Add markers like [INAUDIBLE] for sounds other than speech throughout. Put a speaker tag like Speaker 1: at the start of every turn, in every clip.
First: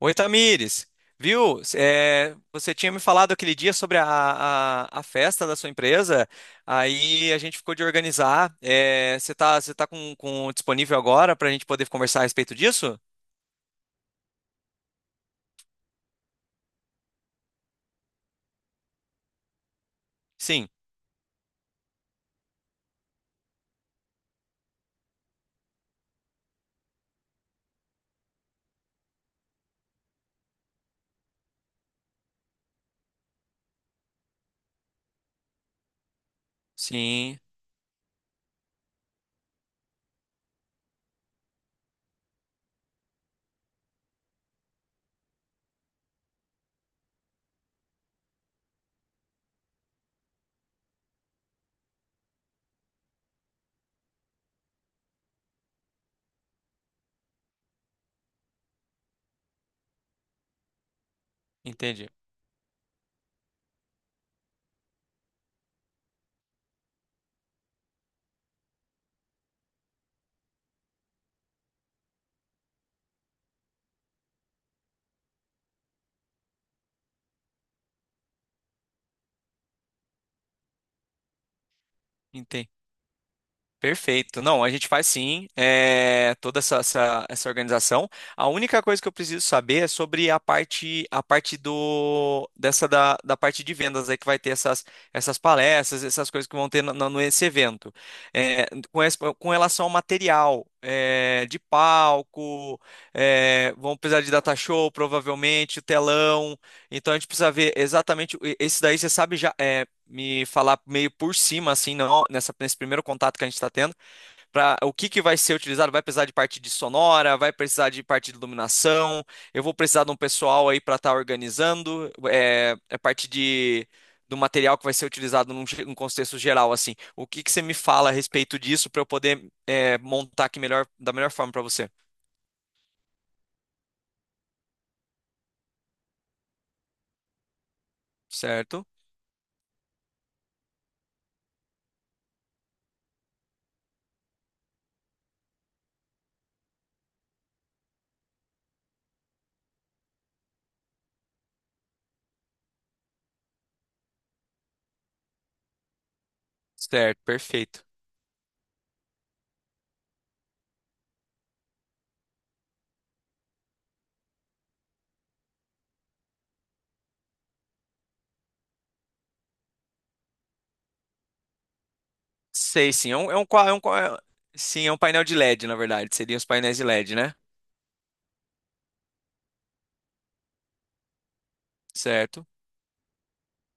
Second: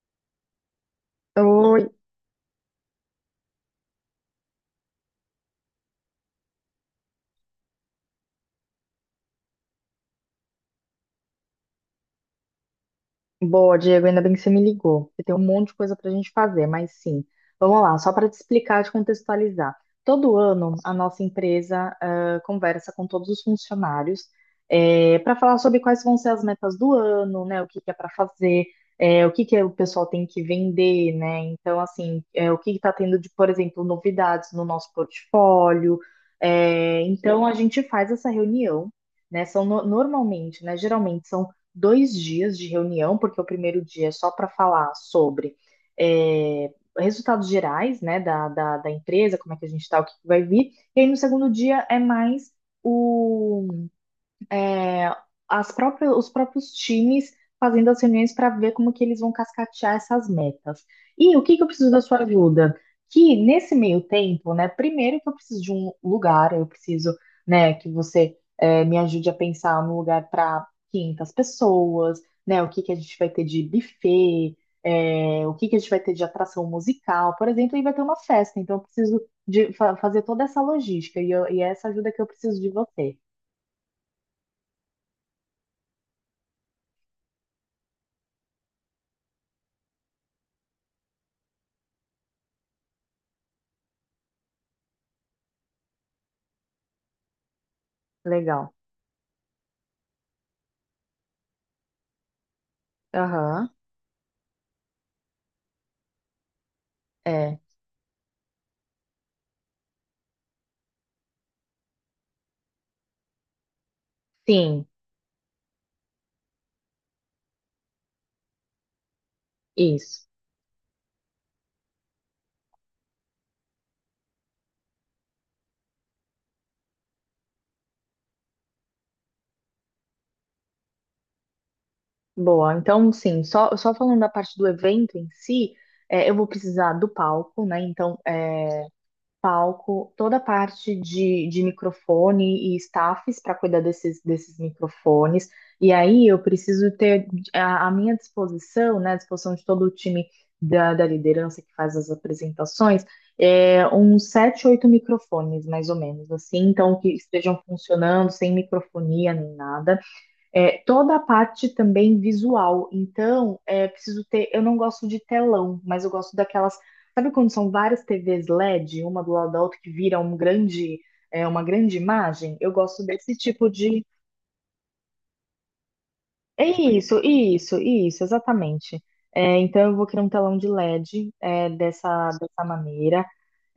Speaker 1: Oi, Tamires. Viu?
Speaker 2: Oi,
Speaker 1: Você tinha me falado aquele dia sobre a festa da sua empresa, aí a gente ficou de organizar. Você tá com disponível agora para a gente poder conversar a respeito disso?
Speaker 2: boa, Diego. Ainda bem que você me ligou. Você tem um monte de coisa para a gente fazer, mas sim. Vamos lá, só para te explicar, te contextualizar. Todo
Speaker 1: Sim,
Speaker 2: ano, a nossa empresa conversa com todos os funcionários para falar sobre quais vão ser as metas do ano, né? O que que é para fazer, o que que o pessoal tem que vender, né? Então, assim, o que está tendo de, por exemplo, novidades no nosso portfólio.
Speaker 1: sim,
Speaker 2: Então, a gente faz essa reunião, né, são normalmente, né, geralmente são dois dias de reunião, porque o primeiro dia é só para falar sobre, é, resultados gerais, né, da empresa, como é que a gente está, o que que vai vir. E aí no segundo dia é mais o, é, as próprias, os próprios times fazendo as reuniões para ver como que eles vão cascatear essas metas. E o que que eu preciso da
Speaker 1: entendi.
Speaker 2: sua ajuda? Que nesse meio tempo, né, primeiro que eu preciso de um lugar, eu preciso, né, que você me ajude a pensar num lugar para 500 pessoas, né, o que que a gente vai ter de buffet, o que que a gente vai ter de atração musical, por exemplo, aí vai ter uma festa, então eu preciso de fazer toda essa logística e, e é essa ajuda que eu preciso
Speaker 1: Entendi.
Speaker 2: de você.
Speaker 1: Perfeito. Não, a gente faz sim, toda essa organização. A única coisa que eu preciso saber é sobre a parte do dessa da, da parte de vendas aí que vai ter essas palestras, essas coisas que vão ter no nesse evento. É,
Speaker 2: Legal.
Speaker 1: com, com relação ao material de palco,
Speaker 2: Aham.
Speaker 1: vão precisar de data show, provavelmente, o telão. Então a gente precisa
Speaker 2: É,
Speaker 1: ver exatamente esse daí você sabe já. Me falar meio por cima, assim, não, nesse primeiro contato que a gente está tendo, para
Speaker 2: sim,
Speaker 1: o que que vai ser utilizado? Vai precisar de parte de sonora, vai precisar de parte de iluminação, eu vou precisar de um
Speaker 2: isso.
Speaker 1: pessoal aí para estar organizando, é parte de do material que vai ser utilizado num, num contexto geral, assim. O que que você me fala a respeito disso para eu poder montar aqui melhor, da melhor forma para você?
Speaker 2: Boa. Então, sim, só, só falando da parte do evento em si, é, eu vou precisar do palco, né? Então, é,
Speaker 1: Certo?
Speaker 2: palco, toda a parte de microfone e staffs para cuidar desses, desses microfones. E aí eu preciso ter a minha disposição, né? A disposição de todo o time da, da liderança que faz as apresentações, é, uns sete, oito microfones, mais ou menos, assim, então que
Speaker 1: Certo,
Speaker 2: estejam
Speaker 1: perfeito.
Speaker 2: funcionando sem microfonia nem nada. É, toda a parte também visual. Então, é preciso ter. Eu não gosto de telão, mas eu gosto daquelas. Sabe quando são várias TVs LED, uma do lado da outra, que vira um grande, é, uma grande imagem? Eu
Speaker 1: Sei,
Speaker 2: gosto
Speaker 1: sim,
Speaker 2: desse
Speaker 1: é um,
Speaker 2: tipo
Speaker 1: qua- é um
Speaker 2: de.
Speaker 1: qua- é, sim, é um painel de LED, na verdade, seriam os
Speaker 2: É
Speaker 1: painéis de LED,
Speaker 2: isso,
Speaker 1: né?
Speaker 2: isso, isso, exatamente. É, então, eu vou criar um telão de LED, é, dessa,
Speaker 1: Certo.
Speaker 2: dessa maneira.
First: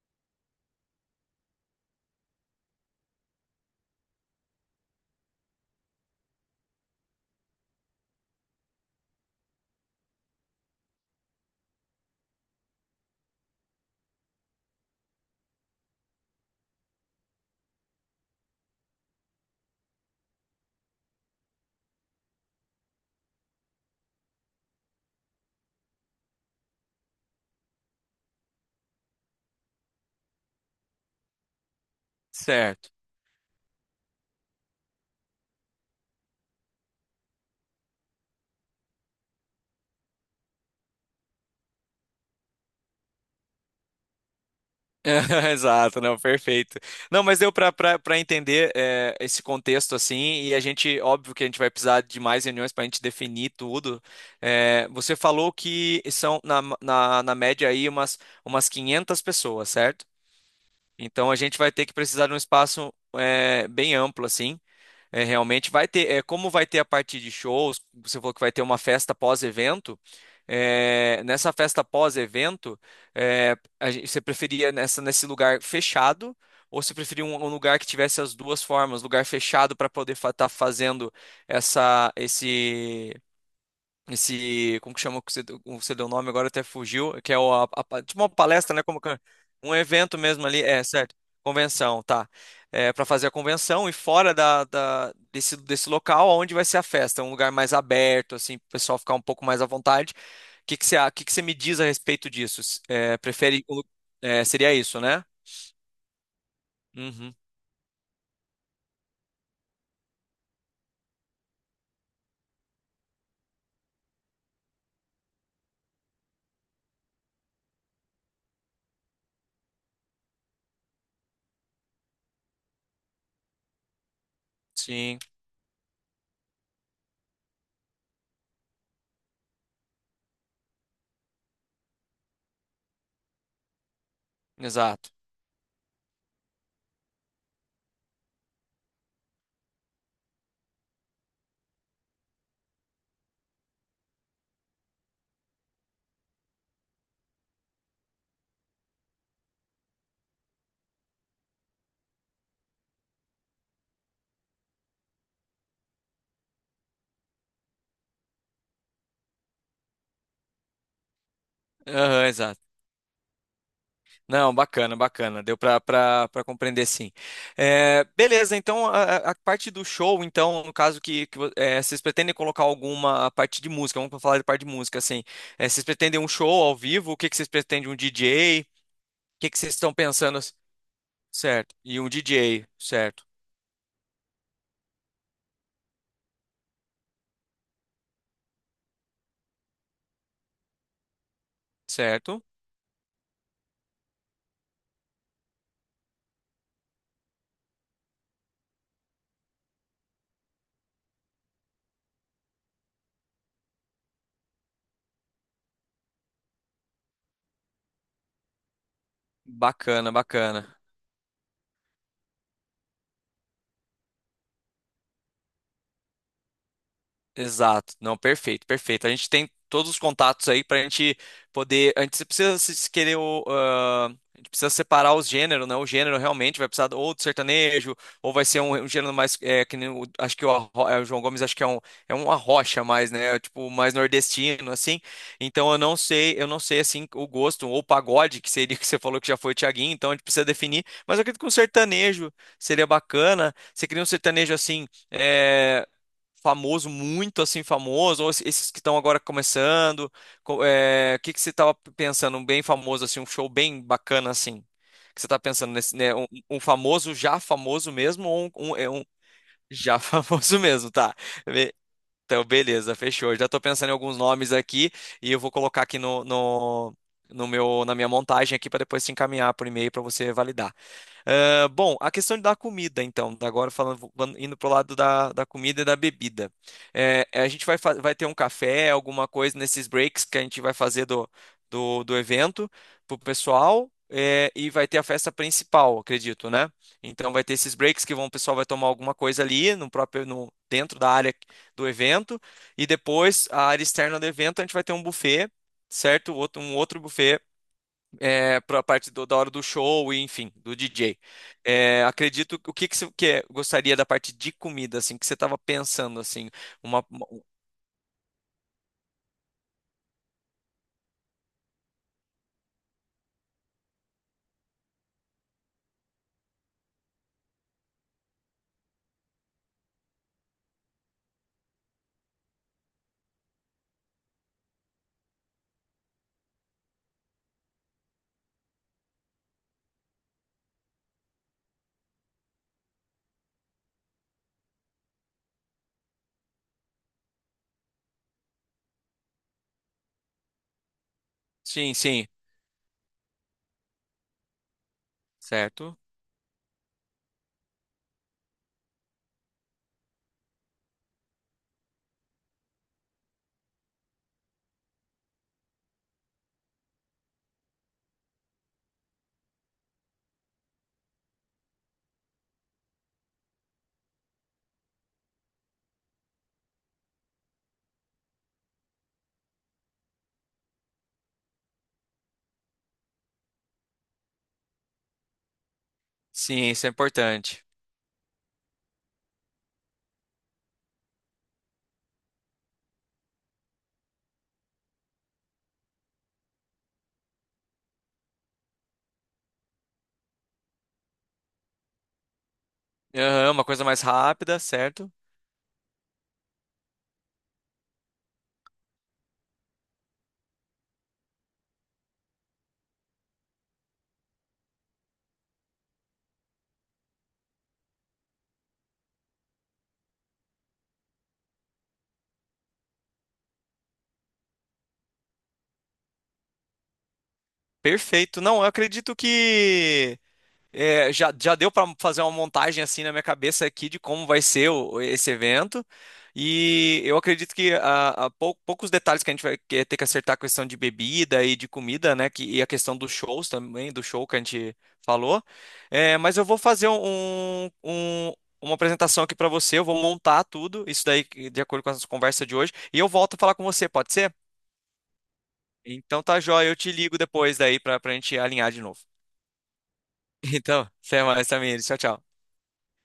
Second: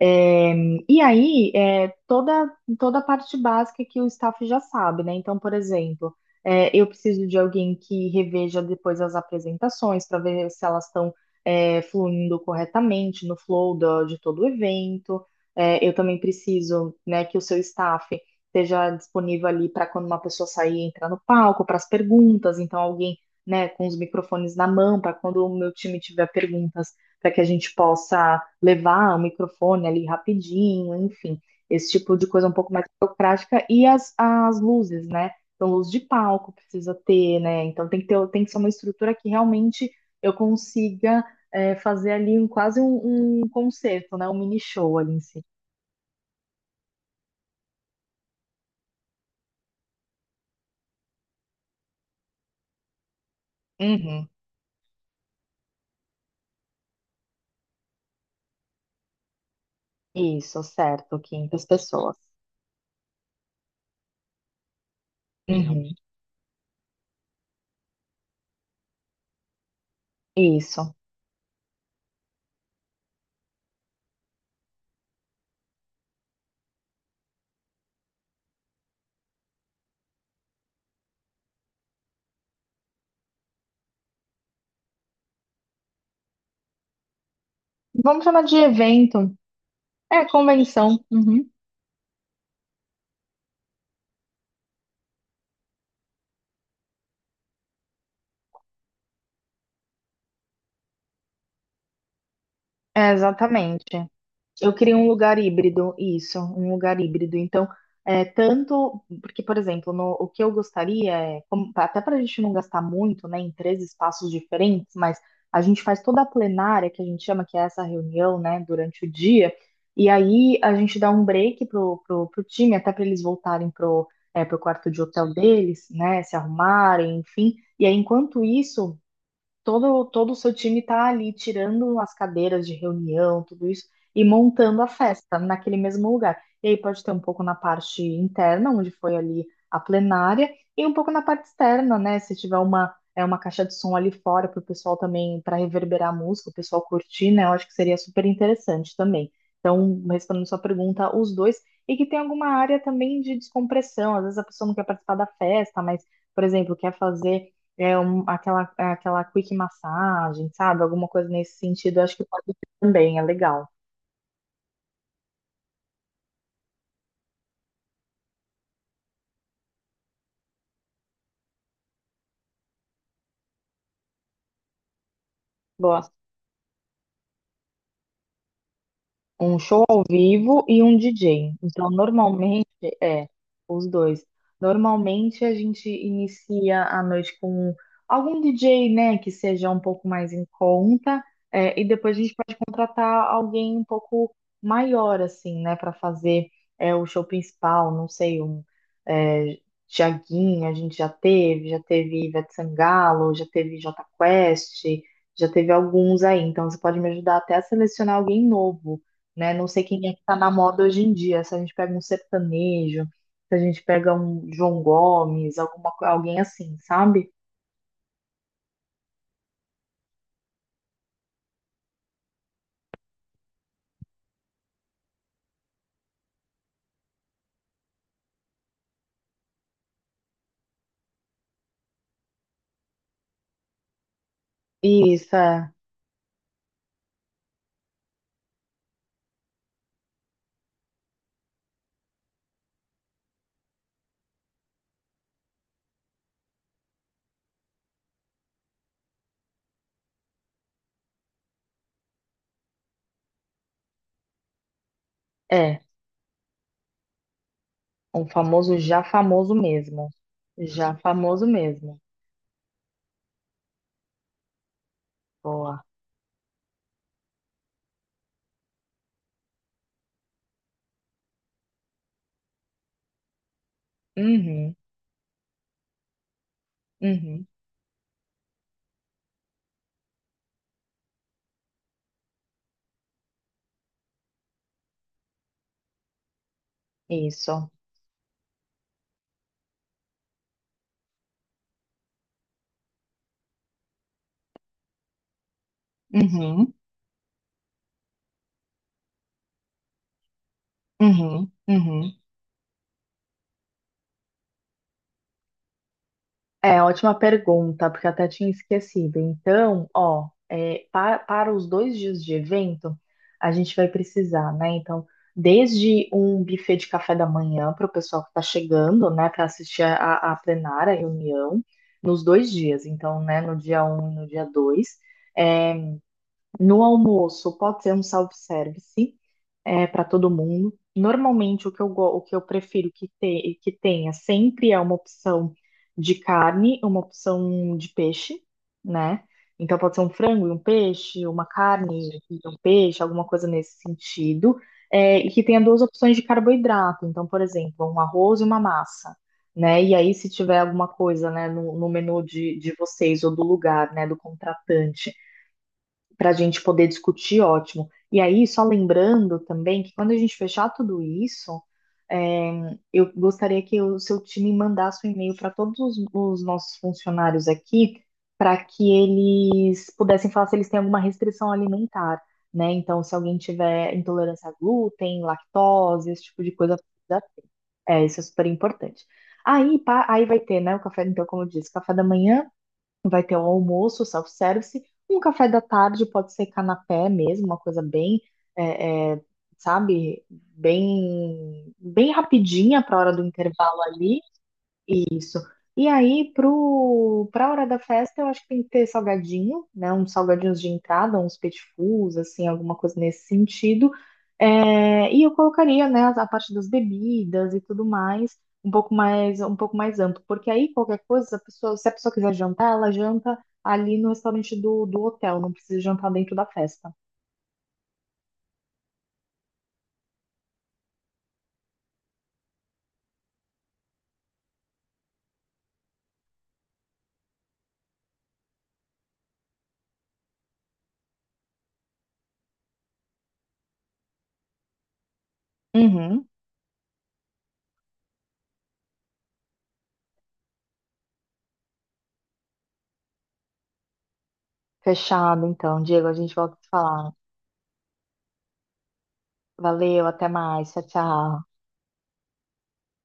Speaker 2: É, e aí, é, toda, toda a parte básica que o staff já sabe, né? Então, por exemplo, é, eu preciso de alguém que reveja depois as apresentações para ver se elas estão, é, fluindo corretamente no flow de todo o evento. É, eu também preciso, né, que o seu staff esteja disponível ali para quando uma pessoa sair e entrar no palco, para as perguntas. Então, alguém, né, com os microfones na mão, para quando o meu time tiver perguntas, para que a gente possa levar o microfone ali rapidinho, enfim, esse tipo de coisa um pouco mais
Speaker 1: Certo.
Speaker 2: burocrática. E as luzes, né? Então, luz de palco precisa ter, né? Então, tem que ter, tem que ser uma estrutura que realmente eu consiga, é, fazer ali um, quase um, um concerto, né? Um mini show ali em si.
Speaker 1: [LAUGHS] Exato, não, perfeito. Não, mas deu para para entender esse contexto assim, e a gente, óbvio que a gente vai precisar de mais reuniões para a gente definir tudo.
Speaker 2: Uhum.
Speaker 1: É, você falou que são na média aí umas 500 pessoas, certo?
Speaker 2: Isso, certo,
Speaker 1: Então a gente
Speaker 2: 500
Speaker 1: vai ter que
Speaker 2: pessoas.
Speaker 1: precisar de um espaço bem amplo assim. É, realmente vai
Speaker 2: Uhum.
Speaker 1: ter, é, como vai ter a partir de shows, você falou que vai ter uma festa pós-evento.
Speaker 2: Isso.
Speaker 1: Nessa festa pós-evento, você preferia nesse lugar fechado ou você preferia um, um lugar que tivesse as duas formas, lugar fechado para poder estar fazendo esse esse, como que chama o que você, o que você deu o nome agora até fugiu, que é o, a, tipo
Speaker 2: Vamos
Speaker 1: uma
Speaker 2: chamar de
Speaker 1: palestra, né, como que é?
Speaker 2: evento.
Speaker 1: Um evento
Speaker 2: É,
Speaker 1: mesmo ali, é,
Speaker 2: convenção.
Speaker 1: certo,
Speaker 2: Uhum.
Speaker 1: convenção, tá, é, para fazer a convenção e fora da desse, desse local onde vai ser a festa, um lugar mais aberto, assim, pro pessoal ficar um pouco mais à vontade, o que que você, que você me diz a respeito disso?
Speaker 2: É,
Speaker 1: É, prefere,
Speaker 2: exatamente.
Speaker 1: é, seria
Speaker 2: Eu queria
Speaker 1: isso,
Speaker 2: um
Speaker 1: né?
Speaker 2: lugar híbrido, isso, um lugar
Speaker 1: Uhum,
Speaker 2: híbrido. Então, é, tanto, porque, por exemplo, o que eu gostaria é, como, até para a gente não gastar muito, né, em três espaços diferentes, mas a gente faz toda a plenária, que a gente chama, que é essa reunião, né, durante o dia, e aí a gente dá um break pro time, até para eles voltarem pro, é, pro quarto de
Speaker 1: sim,
Speaker 2: hotel deles, né, se arrumarem, enfim. E aí, enquanto isso todo o seu time está ali tirando as cadeiras de reunião, tudo isso, e montando a
Speaker 1: exato.
Speaker 2: festa naquele mesmo lugar. E aí pode ter um pouco na parte interna, onde foi ali a plenária, e um pouco na parte externa, né? Se tiver uma, é, uma caixa de som ali fora para o pessoal também, para reverberar a música, o pessoal curtir, né? Eu acho que seria super interessante também. Então, respondendo sua pergunta, os dois, e que tem alguma área também de descompressão. Às vezes a pessoa não quer participar da festa, mas, por exemplo, quer fazer aquela, é, aquela quick massagem, sabe? Alguma coisa nesse sentido, eu acho que
Speaker 1: Aham,
Speaker 2: pode
Speaker 1: exato.
Speaker 2: ser também, é legal.
Speaker 1: Não, bacana, bacana. Deu para para compreender sim. É, beleza, então a parte do show, então, no caso que, é, vocês pretendem colocar alguma parte de música, vamos falar de parte de música, assim. É, vocês
Speaker 2: Gosto.
Speaker 1: pretendem um show ao vivo? O que, que vocês pretendem? Um DJ? O que,
Speaker 2: Um
Speaker 1: que vocês
Speaker 2: show
Speaker 1: estão
Speaker 2: ao
Speaker 1: pensando?
Speaker 2: vivo e um DJ.
Speaker 1: Certo.
Speaker 2: Então,
Speaker 1: E um DJ,
Speaker 2: normalmente,
Speaker 1: certo,
Speaker 2: é, os dois. Normalmente a gente inicia a noite com algum DJ, né, que seja um pouco mais em conta, é, e depois a gente
Speaker 1: certo.
Speaker 2: pode contratar alguém um pouco maior, assim, né, para fazer, é, o show principal. Não sei, um, é, Tiaguinho, a gente já teve Ivete Sangalo, já teve Jota Quest, já teve alguns aí. Então, você pode me ajudar até a selecionar alguém novo, né? Não sei quem
Speaker 1: Bacana,
Speaker 2: é que tá na
Speaker 1: bacana.
Speaker 2: moda hoje em dia. Se a gente pega um sertanejo, se a gente pega um João Gomes, alguma, alguém assim, sabe?
Speaker 1: Exato. Não, perfeito, perfeito. A gente tem todos os contatos aí pra gente poder. A gente precisa se se querer o. A gente precisa separar os gêneros, né? O gênero realmente vai precisar ou do sertanejo, ou vai ser um, um gênero mais. É, que nem acho que o, é, o João Gomes acho que é um arrocha mais, né? Tipo, mais nordestino, assim.
Speaker 2: E isso é,
Speaker 1: Então eu não sei assim o gosto, ou pagode, que seria que você falou que já foi o Thiaguinho, então a gente precisa definir. Mas eu acredito que um sertanejo seria bacana. Você cria um sertanejo assim. Famoso, muito assim famoso, ou esses que estão agora começando? O que que você estava pensando, um bem famoso assim, um show bem bacana assim? O que você está pensando
Speaker 2: é
Speaker 1: nesse, né, um famoso já famoso
Speaker 2: um
Speaker 1: mesmo ou um,
Speaker 2: famoso
Speaker 1: é
Speaker 2: já
Speaker 1: um
Speaker 2: famoso
Speaker 1: já [LAUGHS]
Speaker 2: mesmo.
Speaker 1: famoso mesmo,
Speaker 2: Já
Speaker 1: tá?
Speaker 2: famoso
Speaker 1: Be-
Speaker 2: mesmo.
Speaker 1: Então, beleza, fechou. Eu já estou pensando em alguns nomes aqui e eu vou colocar
Speaker 2: Boa.
Speaker 1: aqui no meu, na minha montagem aqui para depois te encaminhar por e-mail para você validar. Ah, bom, a questão da comida, então, agora falando, indo pro
Speaker 2: Uhum,
Speaker 1: lado da, da comida e da bebida. É,
Speaker 2: uhum.
Speaker 1: a gente vai, vai ter um café, alguma coisa nesses breaks que a gente vai fazer do evento pro pessoal, é, e vai ter a festa principal, acredito, né? Então vai ter
Speaker 2: Isso.
Speaker 1: esses breaks que vão, o pessoal vai tomar alguma coisa ali no próprio, no, dentro da área do evento, e depois a área externa do evento a gente vai ter um buffet, certo? Outro,
Speaker 2: Uhum,
Speaker 1: um outro buffet para a parte da hora do show e enfim, do DJ.
Speaker 2: uhum,
Speaker 1: É,
Speaker 2: uhum.
Speaker 1: acredito, o que que você gostaria da parte de comida, assim, que você estava pensando, assim,
Speaker 2: É,
Speaker 1: uma,
Speaker 2: ótima
Speaker 1: uma-
Speaker 2: pergunta, porque eu até tinha esquecido. Então, ó, é, para, os dois dias de evento, a gente vai precisar, né? Então, desde um buffet de café da manhã para o pessoal que está chegando, né, para assistir a plenária, a reunião, nos dois dias. Então, né, no dia um e no dia 2. No almoço, pode ser um self-service, para todo mundo. Normalmente, o que eu, o que eu prefiro que, que tenha sempre é uma opção de carne, uma opção de peixe, né? Então, pode ser um frango e um peixe, uma
Speaker 1: sim,
Speaker 2: carne
Speaker 1: sim,
Speaker 2: e um peixe, alguma coisa nesse sentido. É, e que tenha duas
Speaker 1: certo?
Speaker 2: opções de carboidrato. Então, por exemplo, um arroz e uma massa. Né? E aí, se tiver alguma coisa, né, no, no menu de vocês ou do lugar, né, do contratante, para a gente poder discutir, ótimo. E aí, só lembrando também que, quando a gente fechar tudo isso, é, eu gostaria que o seu time mandasse um e-mail para todos os nossos funcionários aqui, para que eles pudessem falar se eles têm alguma restrição alimentar, né? Então, se alguém tiver intolerância a glúten, lactose, esse tipo de
Speaker 1: Sim,
Speaker 2: coisa,
Speaker 1: isso é importante.
Speaker 2: é, isso é super importante. Aí, pá, aí vai ter, né, o café, então, como eu disse, café da manhã, vai ter o almoço, o self-service, um café da tarde, pode ser canapé mesmo, uma coisa bem, é, é, sabe, bem, bem rapidinha para a hora do
Speaker 1: Aham, uma
Speaker 2: intervalo
Speaker 1: coisa mais
Speaker 2: ali.
Speaker 1: rápida, certo?
Speaker 2: E aí, pro, para a hora da festa, eu acho que tem que ter salgadinho, né? Uns salgadinhos de entrada, uns petit fours, assim, alguma coisa nesse sentido. É, e eu colocaria, né, a parte das bebidas e tudo mais, um pouco mais, um pouco mais amplo, porque aí qualquer coisa, a pessoa, se a pessoa quiser jantar, ela janta ali no restaurante do, do hotel, não precisa jantar dentro da festa.
Speaker 1: Perfeito. Não, eu acredito que é, já, já deu para fazer uma montagem assim na minha cabeça aqui de como vai ser esse evento. E eu acredito que poucos detalhes que a gente ter que acertar a questão de bebida e de comida, né? Que, e a questão dos shows também, do show que a gente falou. É,
Speaker 2: Uhum.
Speaker 1: mas eu vou fazer um, uma apresentação aqui para você, eu vou montar tudo, isso daí de acordo com a nossa conversa de hoje, e eu volto a falar com você, pode ser?
Speaker 2: Fechado, então, Diego, a
Speaker 1: Então
Speaker 2: gente
Speaker 1: tá,
Speaker 2: volta a
Speaker 1: joia,
Speaker 2: se
Speaker 1: eu te
Speaker 2: falar.
Speaker 1: ligo depois daí para a gente alinhar de novo.
Speaker 2: Valeu, até
Speaker 1: [LAUGHS]
Speaker 2: mais, tchau,
Speaker 1: Então, até
Speaker 2: tchau.
Speaker 1: mais, Samir. Tchau, tchau.